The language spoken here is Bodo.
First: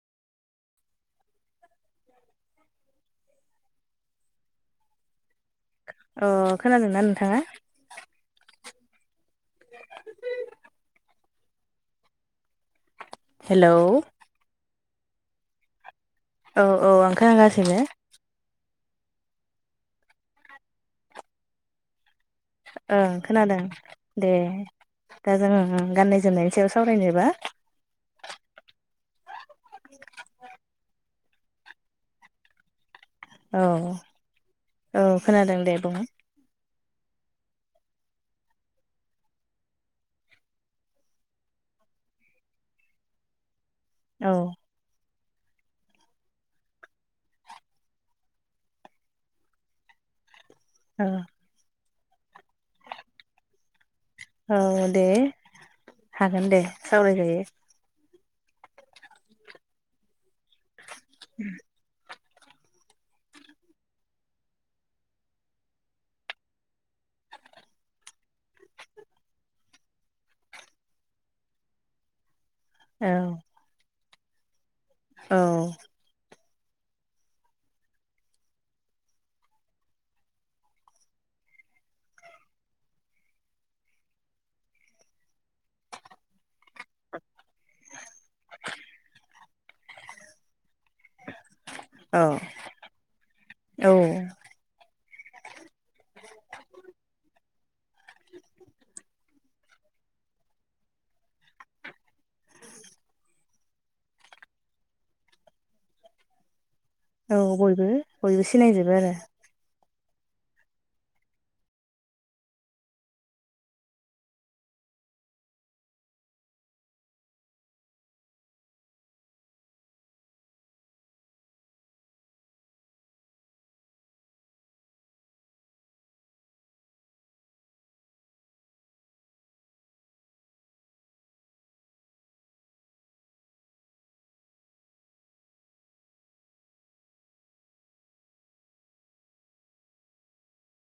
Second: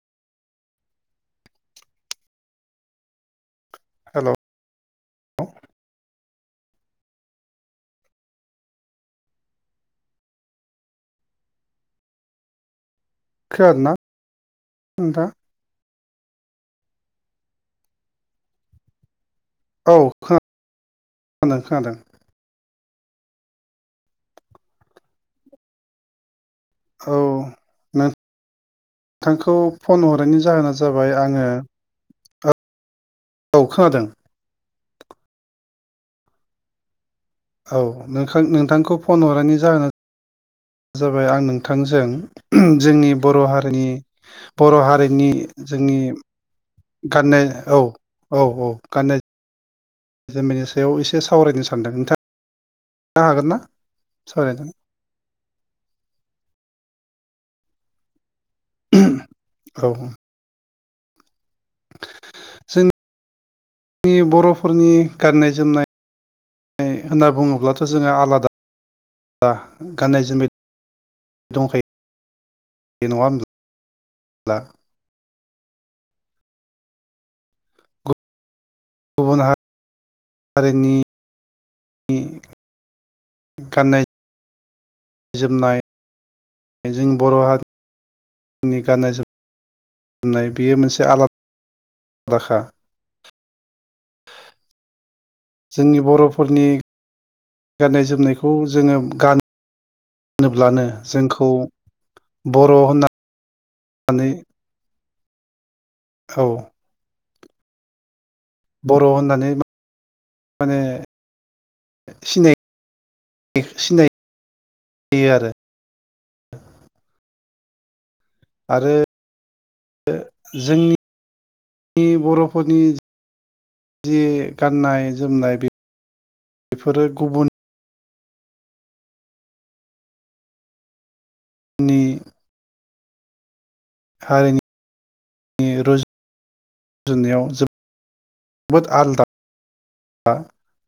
हेलौ अ खोनादों ना नोंथांङा? हेलौ। खोनादोंना नोंथां। औ औ आं खोनागासिनो। औ खोन खोनादों खोनादों। ओं खोनादों दे दा जोंङो गाननाय जोमनाय। औ न नोंथांखौ फन हरनायनि जाहोना जाबाय। आंङो औ -औ खोनादों दे बुं। औ नों नोंथांखौ फन हरनायनि जाहोना। जाबाय आं नोंथांजों जोंनि बर' हारिनि औ बर' हारिनिनो जोंनि गाननाय औ औ औ गाननाय जों बेनि सायाव औ एसे सावरायनो सानदों नोंथांनो हागोन ना औ सावरायनो दे हागोन दे सावरायजायो। औ। [inaudible] जोंनि बर'फोरनि गाननाय-जोमनाय होनना बुङोब्लाथ' जोंङो आलादा आ गाननाय-जोमनाय [unintelligible] औ। [unintelligible] औ। गुबुन हारि हारिनि गाननाय गाननाय जोमनाय जों बर' हारिनि गाननाय जोमनाय नाय बेयो मोनसे औ आलादाखा - औ जोंनि बर'फोरनि गाननाय जोमनायखौ जोंङो गानो होनोब्लानो जोंखौ बर' होन [unintelligible] नानै औ औ बयबो बयबो सिनायजोबो बर' आरो होननानै माने सिनाय [unintelligible] सिनायखायो आरो ज [inaudible] आरो [unintelligible] जोंनि जोंनि बर'फोरनि जि गाननाय जोमनाय बे बेफोरो गुबुन [unintelligible] हारिनि [unintelligible] रुजु नायाव जोबोद आलदा [unintelligible]